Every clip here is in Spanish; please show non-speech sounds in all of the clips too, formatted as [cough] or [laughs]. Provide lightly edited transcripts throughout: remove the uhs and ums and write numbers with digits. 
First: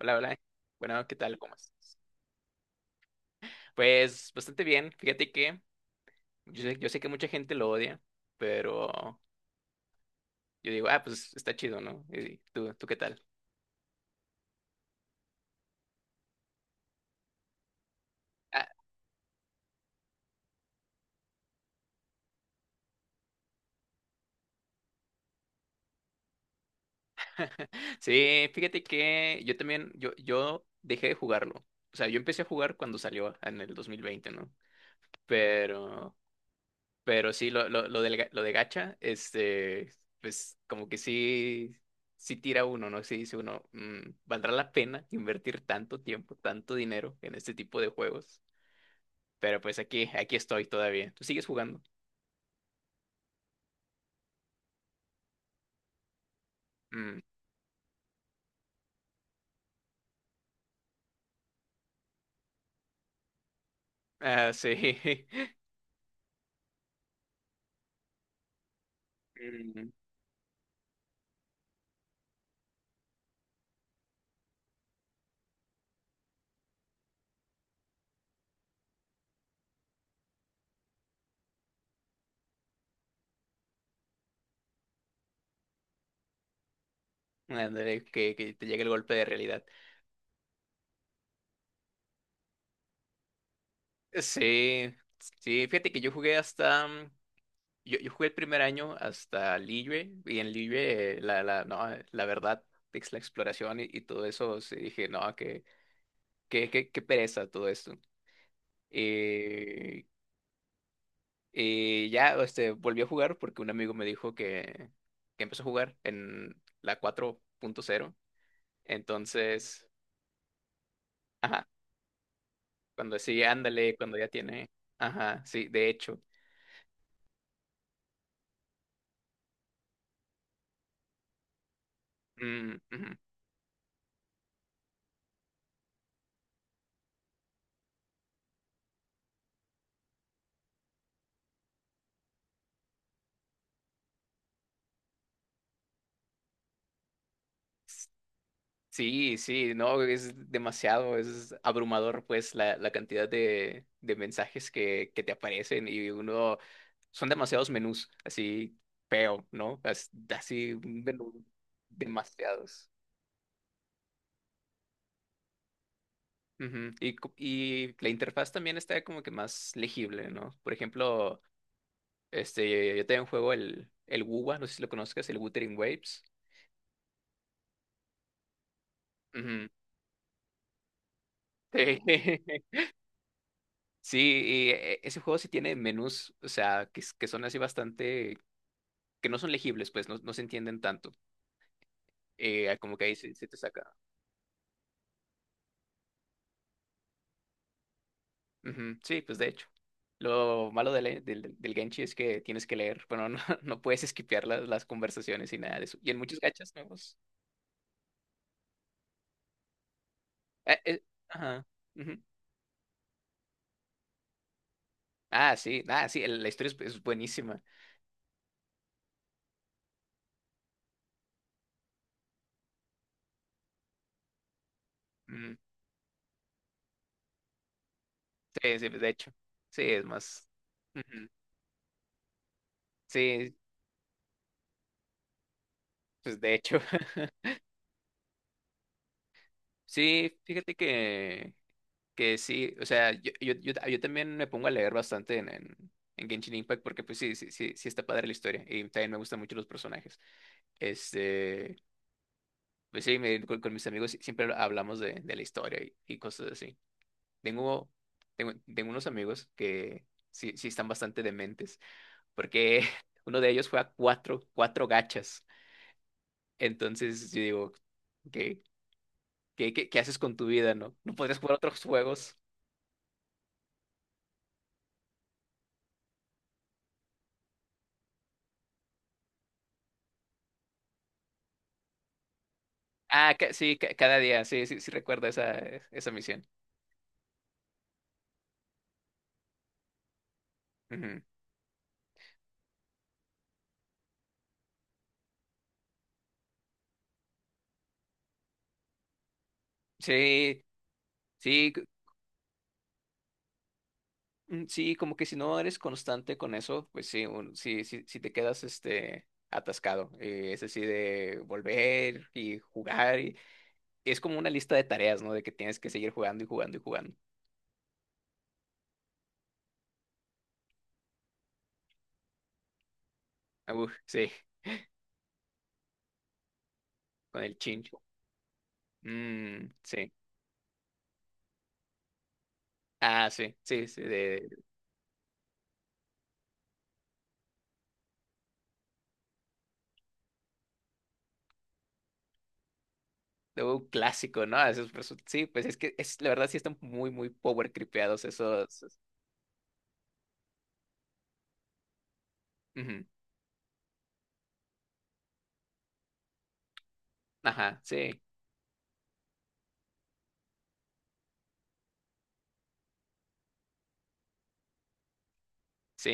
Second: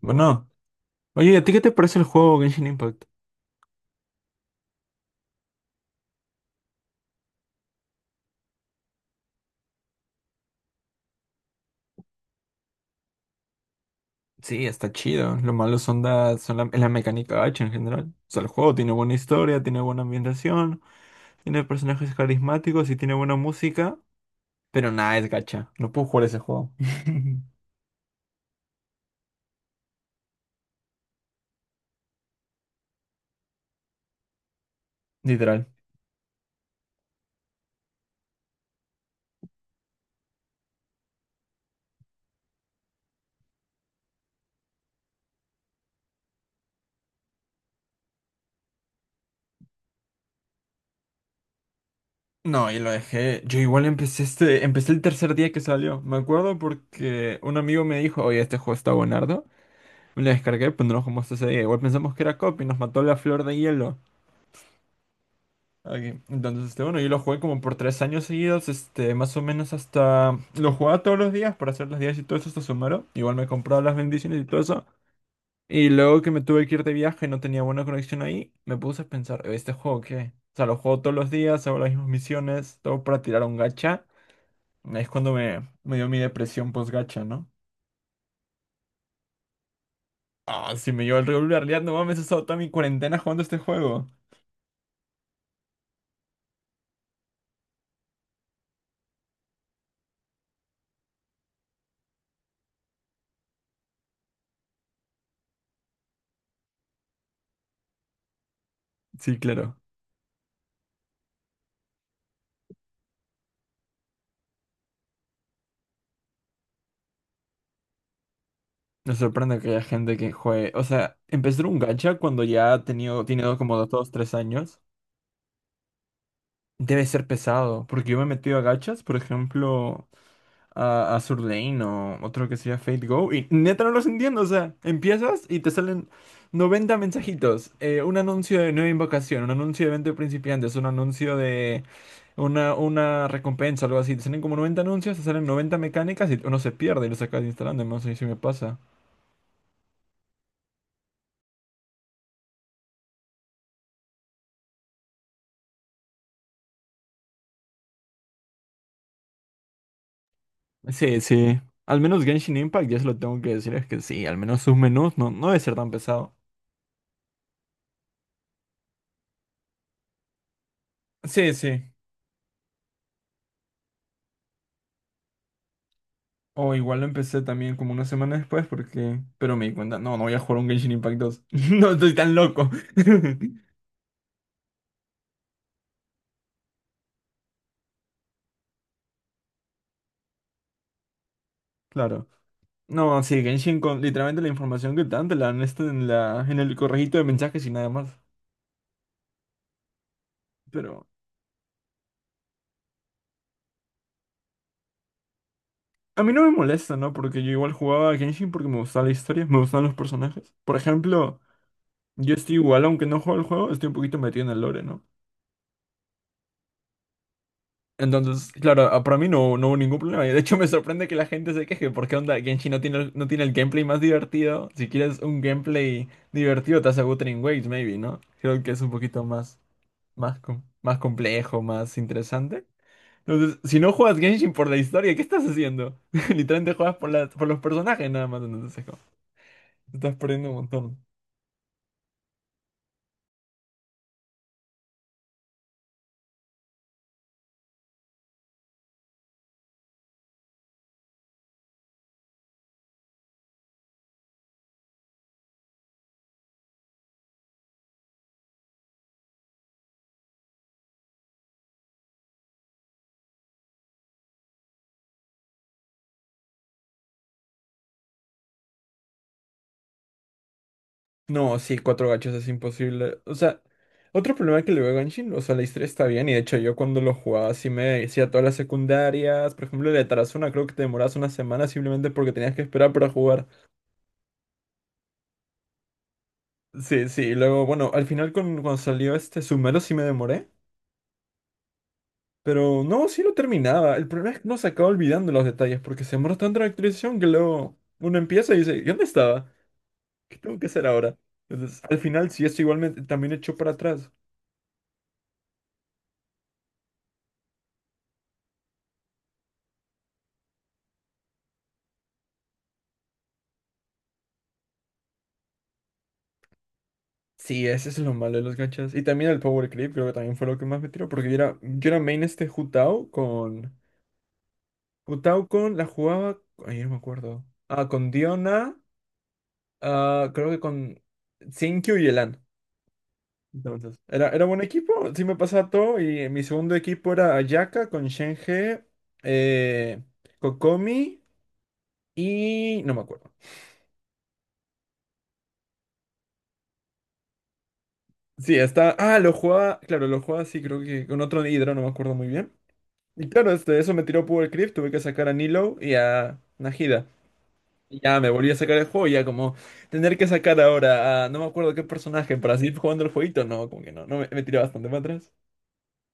Hola, hola. Bueno, Bueno, ¿qué oye, tal? ¿a ti ¿Cómo qué te estás? parece el juego Genshin Impact? Pues bastante bien. Fíjate que yo sé que mucha gente lo odia, pero yo digo, ah, pues está chido, ¿no? ¿Y tú qué tal? Sí, está chido. Lo malo son, es la mecánica gacha en general. O sea, el Ah, juego tiene buena historia, tiene buena ambientación, tiene personajes carismáticos y tiene buena música. Pero nada, es gacha. No puedo jugar ese juego. [laughs] [laughs] sí, fíjate que yo también, yo dejé de jugarlo. O sea, yo empecé a jugar cuando salió en el 2020, ¿no? Literal. Pero Pero sí, lo de gacha, pues como que sí, sí tira uno, ¿no? Sí dice uno, "Mm, ¿valdrá la pena invertir tanto tiempo, tanto dinero en este tipo de juegos?" Pero pues aquí estoy todavía. ¿Tú sigues jugando? No, y lo dejé. Yo igual empecé este, empecé el tercer día que salió. Me acuerdo Mm. porque un amigo me dijo, oye, este juego está buenardo. Me lo descargué, pero no lo jugamos ese día. Igual pensamos que era copy, nos mató la flor de hielo. Ah, sí. [laughs] Ok, entonces, este, bueno, yo lo jugué como por 3 años seguidos, este, más o menos Mm, hasta... Lo jugaba todos los días para hacer las 10 y todo eso hasta Sumero. Igual me compraba las bendiciones y todo eso. Y luego que me tuve que ir de viaje, no tenía buena conexión ahí, me puse a pensar, ¿este juego qué? O sea, lo juego todos los días, hago las mismas misiones, todo para tirar un gacha. Ahí es cuando me dio mi depresión post-gacha, ¿no? ándale, que te llegue el golpe de realidad. Ah, si me llevo el regular, ya no mames, he estado toda mi cuarentena jugando este juego. Sí, sí, fíjate que yo jugué hasta, yo jugué el primer año hasta Liyue, y en Liyue, no, la verdad, es la exploración y todo eso. Sí, dije, no, qué pereza todo esto. Sí, claro. Eh, ya volví a jugar porque un amigo me dijo que empezó a jugar en la 4.0. Me sorprende que haya Entonces, gente que juegue. O sea, ajá, empezar un gacha cuando ya ha cuando tenido, sí, tiene como ándale, dos, cuando ya tres tiene, años, ajá, sí, de hecho. debe ser pesado. Porque yo me he metido a gachas, por ejemplo, a Sur Lane o otro que sea Mm, Fate ujú. Go. Y neta no los entiendo. O sea, empiezas y te salen 90 mensajitos. Un anuncio de nueva invocación, un anuncio de evento de principiantes, un anuncio de una recompensa, algo así. Te salen como 90 anuncios, te salen 90 mecánicas y uno se pierde y lo sacas instalando. No sé si me pasa. Sí, sí, no, es demasiado, es abrumador, pues la cantidad de mensajes que te aparecen, y uno, son demasiados menús, así feo, ¿no? Así, un Sí, menú, sí. Al menos Genshin Impact, demasiados. ya se lo tengo que decir, es que sí, al menos sus menús no, no debe ser tan pesado. Ujú. Y la interfaz también está como que más legible, ¿no? Por ejemplo, Sí, sí. Yo tengo en juego el WUWA, no sé si lo conozcas, el Wuthering Waves. O igual lo empecé también como una semana después porque... Pero me Ujú. di cuenta, no, no voy a jugar un Genshin Impact 2. [laughs] No Sí. estoy tan loco. [laughs] [laughs] Sí, y ese juego sí tiene menús, o sea, que son así bastante, que no son legibles, pues no, no se entienden tanto. Claro. Como que ahí No, se, sí, se te Genshin saca. con literalmente la información que te dan te la dan esta en la, en el correjito de mensajes y nada más. Ujú. Sí, pues de hecho. Lo malo de Pero le- del, del Genshi es que tienes que leer, bueno, no, [laughs] no puedes esquipear las conversaciones y nada de eso. Y en a mí muchos no me gachas molesta, ¿no? nuevos. Porque yo igual jugaba a Genshin porque me gustaba la historia, me gustaban los personajes. Por eh, eh, ejemplo, ajá. Ujú. yo estoy igual, aunque no juego el juego, estoy un poquito metido en el lore, ¿no? Ah, sí, ah, sí, el- la historia es buenísima. Entonces, claro, para mí no, no hubo ningún problema. Y de hecho [laughs] me sorprende que la gente se queje, porque onda, Genshin no tiene, no tiene el gameplay más divertido. Si quieres un Mm, gameplay divertido, te hace Wuthering Waves, maybe, ¿no? Creo que sí, es sí, un de poquito hecho. más, Sí, es más, más. Más Ujú. complejo, más interesante. Sí, Entonces, si no juegas Genshin por la historia, ¿qué estás haciendo? [laughs] pues de Literalmente hecho. juegas por, por [laughs] los personajes nada más, entonces es como, te estás Sí, perdiendo un fíjate montón. que sí, o sea, yo también me pongo a leer bastante en Genshin Impact porque pues sí, sí, sí, sí está padre la historia y también me gustan mucho los personajes. Este, pues sí, con mis amigos siempre hablamos de la historia y cosas así. Tengo, tengo unos amigos que sí, sí están bastante dementes porque [laughs] uno de ellos juega cuatro gachas. Entonces yo digo, ¿qué, qué haces con tu vida, no? ¿No podrías jugar No, sí, otros cuatro gachos juegos? es imposible. O sea, otro problema que le veo a Genshin, o sea, la historia está bien, y de hecho yo cuando lo jugaba sí me decía todas las secundarias, por ejemplo, el de Tarazona creo que te demorabas una semana simplemente porque tenías que esperar para Ah, jugar. Sí, cada día, sí, sí, sí recuerdo esa, esa misión. Sí, sí, y luego, bueno, al final cuando salió este Sumero sí me demoré, Ujú. pero no, sí lo terminaba. El problema es que uno se acaba olvidando los detalles porque se demora tanto en la actualización que luego uno empieza y dice, ¿y dónde estaba? ¿Qué tengo Sí, que hacer ahora? sí, Entonces, al final sí, esto igualmente también echó para atrás. Sí, como que si no eres constante con eso, pues sí, sí, sí, sí te quedas atascado. Es así de volver y jugar. Y es como una lista de tareas, ¿no? De que tienes que seguir jugando y jugando y jugando. Sí, ese es lo malo de los gachas. Y también el Power Creep, creo que también fue lo que más me tiró, porque yo era main este Ah, uf, sí, Jutao con... La jugaba... Ay, no me con acuerdo. el Ah, chincho. con Diona, Mm, sí. ah, creo que con Sinkyu y Elan. Ah, sí, sí, Entonces, sí, era de, buen equipo, sí me pasaba todo, y mi segundo equipo era Ayaka con Shenhe, eh, Kokomi y... no me acuerdo. de un clásico, ¿no? Esos sí, pues es que es, la verdad sí están muy, muy power creepeados Sí, está... esos. Ah, lo jugaba, claro, lo jugaba sí, creo que con otro hidro, no me acuerdo muy bien. Ujú. Y claro, este, eso me tiró Powercrypt, tuve que sacar a Nilo y a Najida. Ajá, Y sí. ya me volví a sacar el juego, ya como tener que sacar ahora a no me acuerdo qué personaje para seguir jugando el jueguito, no, como que no, no me tiró bastante para atrás. Sí,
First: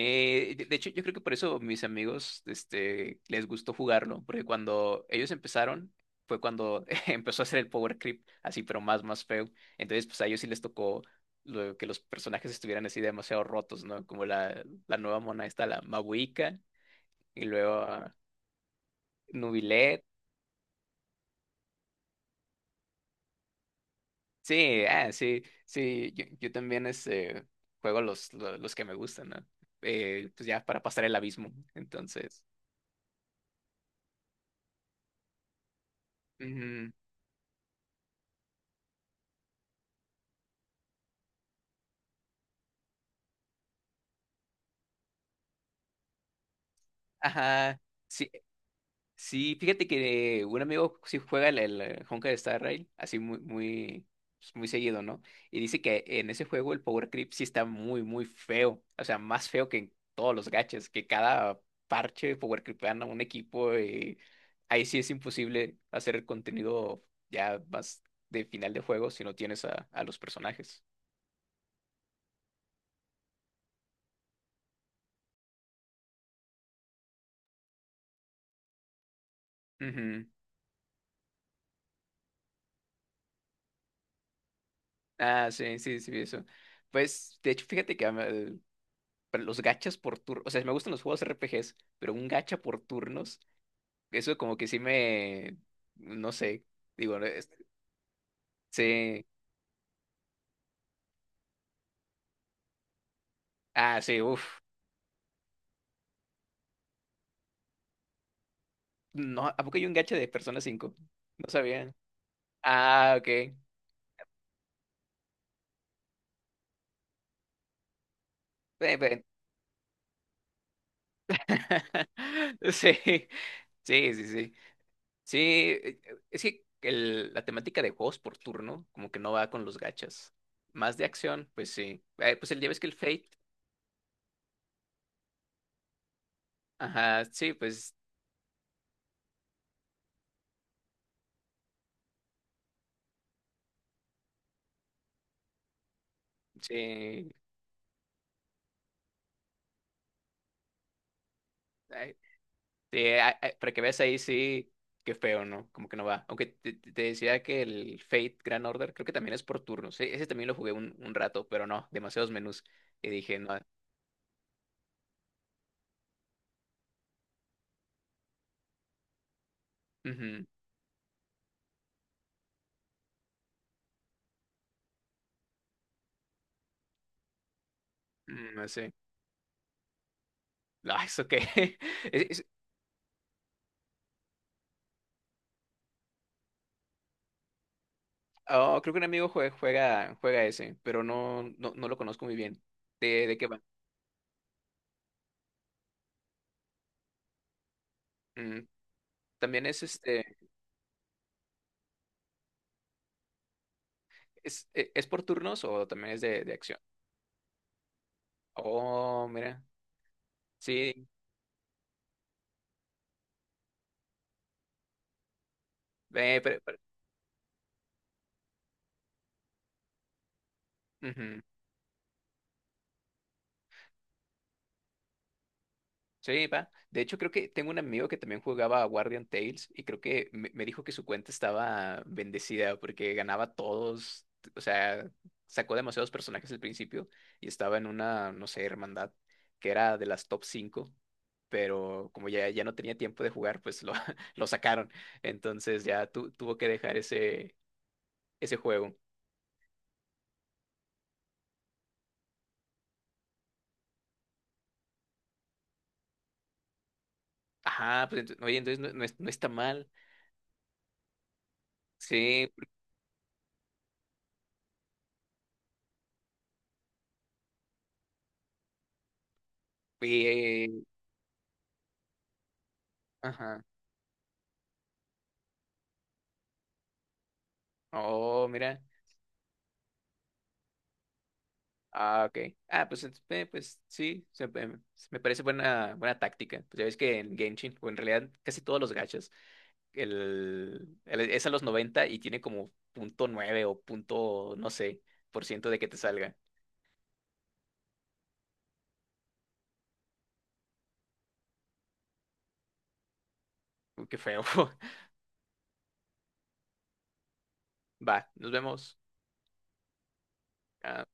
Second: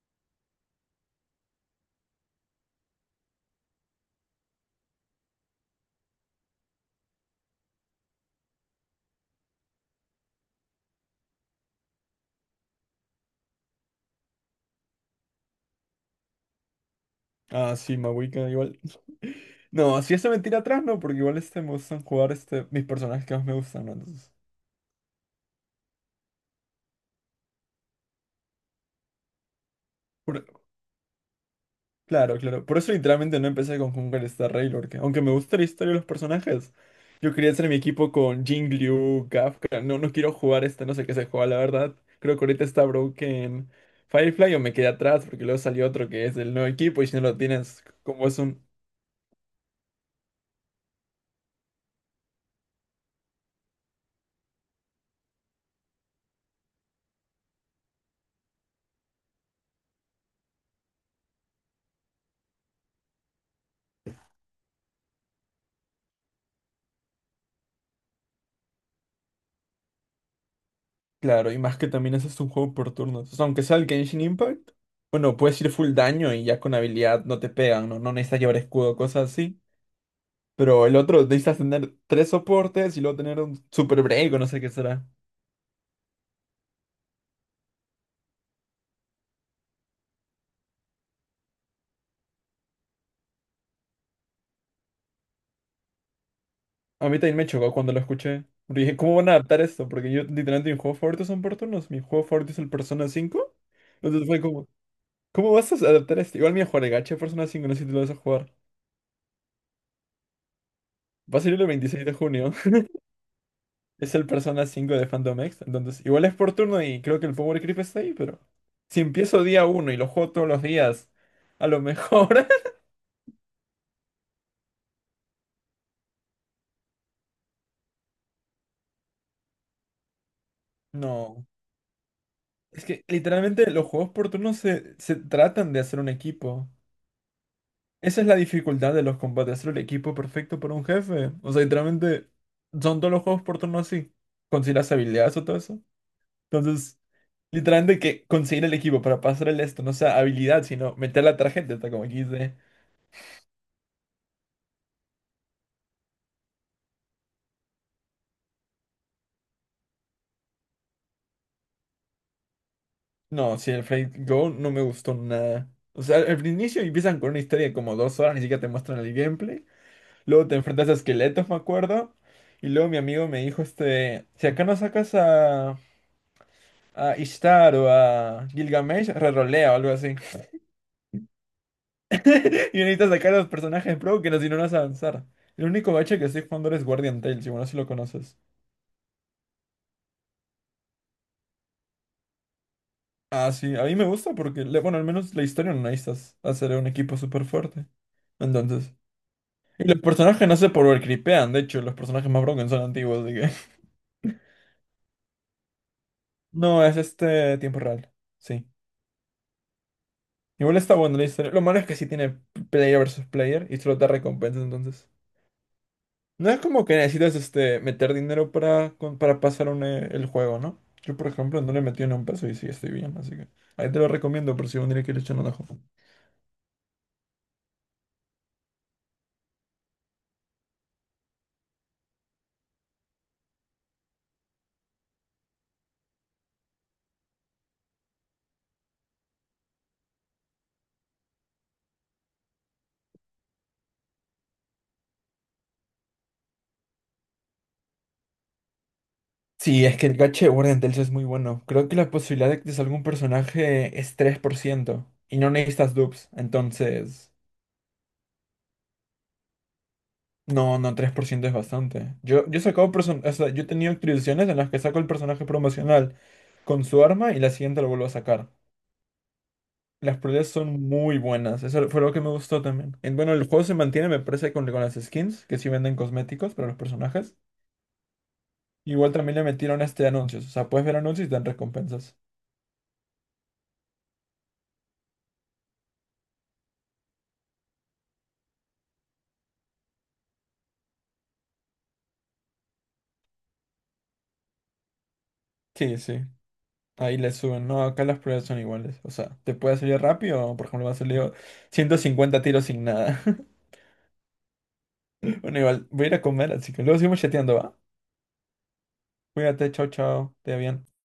de hecho yo creo que por eso mis amigos les gustó jugarlo, porque cuando ellos empezaron fue cuando [laughs] empezó a hacer el power creep, así pero más, más feo. Entonces pues a ellos sí les tocó lo que los personajes estuvieran así demasiado rotos, ¿no? Como la nueva mona esta, la Mabuika, y luego Ah, sí, ah, Mahuika igual. No, Nubilet. si eso me tira atrás, no, porque igual este me gustan jugar este, mis personajes que más me gustan, ¿no? Entonces, Sí, ah, sí, sí, yo también juego los que me gustan, ¿no? Pues ya para pasar el abismo, claro, entonces... claro. Por eso literalmente no empecé con Hungar Star Rail, porque aunque me gusta la historia de los personajes, Ujú. yo quería hacer mi equipo con Jing Liu, Kafka. No, no quiero jugar este, no sé qué se juega, la verdad. Creo que ahorita está Broken Firefly o me quedé atrás porque luego salió otro que es el nuevo equipo y si no lo Ajá. tienes, como Sí, es un... sí, fíjate que un amigo sí juega el Honkai Star Rail, así muy, muy, pues, muy seguido, ¿no? Y dice que en ese juego el Power Creep sí está muy, muy feo. O sea, más feo que en todos los gachas, que cada parche Power Creepan a un equipo y ahí sí es imposible hacer el contenido ya más de final de juego si no tienes a los personajes. Claro, y más que también ese es un juego por turnos. O sea, aunque sea el Genshin Impact, bueno, puedes ir full daño y ya con habilidad no te pegan, no, no necesitas llevar escudo, cosas así. Ujú. Pero el otro necesitas tener tres soportes y luego tener un super break o no sé qué será. Ah, sí, sí, sí, vi eso. Pues, de hecho, fíjate que pero los gachas por turnos, o sea, me gustan los juegos R P RPGs, pero un gacha por turnos, eso como que sí me, no sé, A digo, mí también me chocó cuando lo escuché. Porque dije, ¿cómo sí, van a adaptar esto? Porque yo literalmente mis juegos favoritos son por turnos. Mi juego favorito es el Persona 5. ah, sí, Entonces fue uff, como, ¿cómo vas a adaptar esto? Igual mi juego de gacha de Persona 5, no sé si tú lo vas a jugar. no, ¿a poco hay un gacha de Persona 5? Va a No salir el sabía. 26 de junio. [laughs] Ah, ok. Es el Persona 5 de Phantom X. Entonces, igual es por turno y creo que el Power Creep está ahí, pero si pe- empiezo día uno y lo juego todos los días, a lo [laughs] mejor. [laughs] Sí, sí, sí, sí. Sí, eh, es que la temática de juegos por turno como que no va con los gachas. Más de No. acción, pues sí. Pues el día ves Es que el que Fate, literalmente los juegos por turno se tratan de hacer un equipo. ajá, sí, pues Esa es la dificultad de los combates, hacer el equipo perfecto para un jefe. O sea, literalmente son todos los juegos por turno así. Conseguir las habilidades o todo eso. Entonces, sí. literalmente que conseguir el equipo para pasar el esto, no sea habilidad, sino meter la tarjeta, está como aquí dice. Sí, para que veas ahí, sí, qué feo, ¿no? Como que no va. Aunque te, te decía que el Fate Grand Order creo que también es por turnos. Ese también lo jugué un rato, pero no, demasiados menús. Y dije, no, No, si el Fate Go no me gustó nada. O sea, al inicio empiezan con una historia de como 2 horas, ni siquiera te muestran el gameplay. ujú, Luego te enfrentas a esqueletos, me acuerdo. Y luego mi amigo me dijo, este, si acá no sacas a Ishtar o a mm, no sé. Gilgamesh, rerolea o algo así. No, ¿eso qué? [laughs] Es- es- [laughs] Y necesitas sacar a los personajes pro que no, si no, no vas a avanzar. El único bache que estoy jugando ahora es Guardian Tales, y bueno, si lo conoces. oh, creo que un amigo juega, ese, pero no, no, no lo conozco muy bien. ¿De qué Ah, va? sí, a mí me gusta porque, bueno, al menos la historia no necesitas hacer un equipo súper fuerte. Mm, Entonces. ¿también es Y los este, personajes no se creepean, de hecho, los personajes más broken son antiguos, así que. [laughs] es, e- es por turnos o también es de acción? No, es este tiempo real. Sí. Oh, mira. Igual está Sí, bueno la historia. Lo malo es que sí tiene player versus player y solo te recompensa entonces. ve, No pero, es pero- como que necesitas este, meter dinero para, para pasar un, el juego, ¿no? Yo, por Ujú. ejemplo, no le metí ni un peso y sí estoy bien, así que ahí te lo recomiendo por si un día quieres echar un ojo. Sí, va. De hecho, creo que tengo un amigo que también jugaba a Guardian Tales y creo que me dijo que su cuenta estaba bendecida porque ganaba todos, o sea, sacó demasiados personajes al principio y estaba en una, no sé, hermandad que era de las top 5. Pero como ya, ya no tenía tiempo de jugar, pues lo, [laughs] lo sacaron. Entonces ya tuvo que dejar ese juego. Sí, es que el gacha de Warden Tales es muy bueno. Creo que la posibilidad de que te salga un personaje es 3% y no necesitas dupes, entonces... Ajá, pues oye, entonces no, no no está mal. No, no, 3% es bastante. Sí, Yo he sacado o sea, yo he tenido actualizaciones en las que saco el personaje promocional con su arma y la siguiente lo vuelvo a sacar. Las y, peleas son muy buenas. Eso fue lo que me gustó también. Bueno, el ajá. juego se mantiene, me parece, con las skins, que sí venden cosméticos para los personajes. Oh, mira. Igual también le metieron este anuncios. O sea, puedes ver anuncios y te dan recompensas. Ah, ok. Ah, pues, pues sí, me parece buena, buena táctica. Pues ya ves que en Genshin, o en realidad casi todos los gachas, es a los 90 y tiene como punto nueve o punto, no sé, por ciento de que te Sí, sí. salga. Ahí le suben. No, acá las peleas son iguales. O sea, te puede salir rápido, o, por ejemplo, me ha salido 150 tiros sin nada. [laughs] Uy, qué feo. [laughs] Bueno, igual, voy a ir a comer, así que luego seguimos chateando, ¿va? Va, nos vemos. Cuídate, chao, chao. Te va bien. Ah,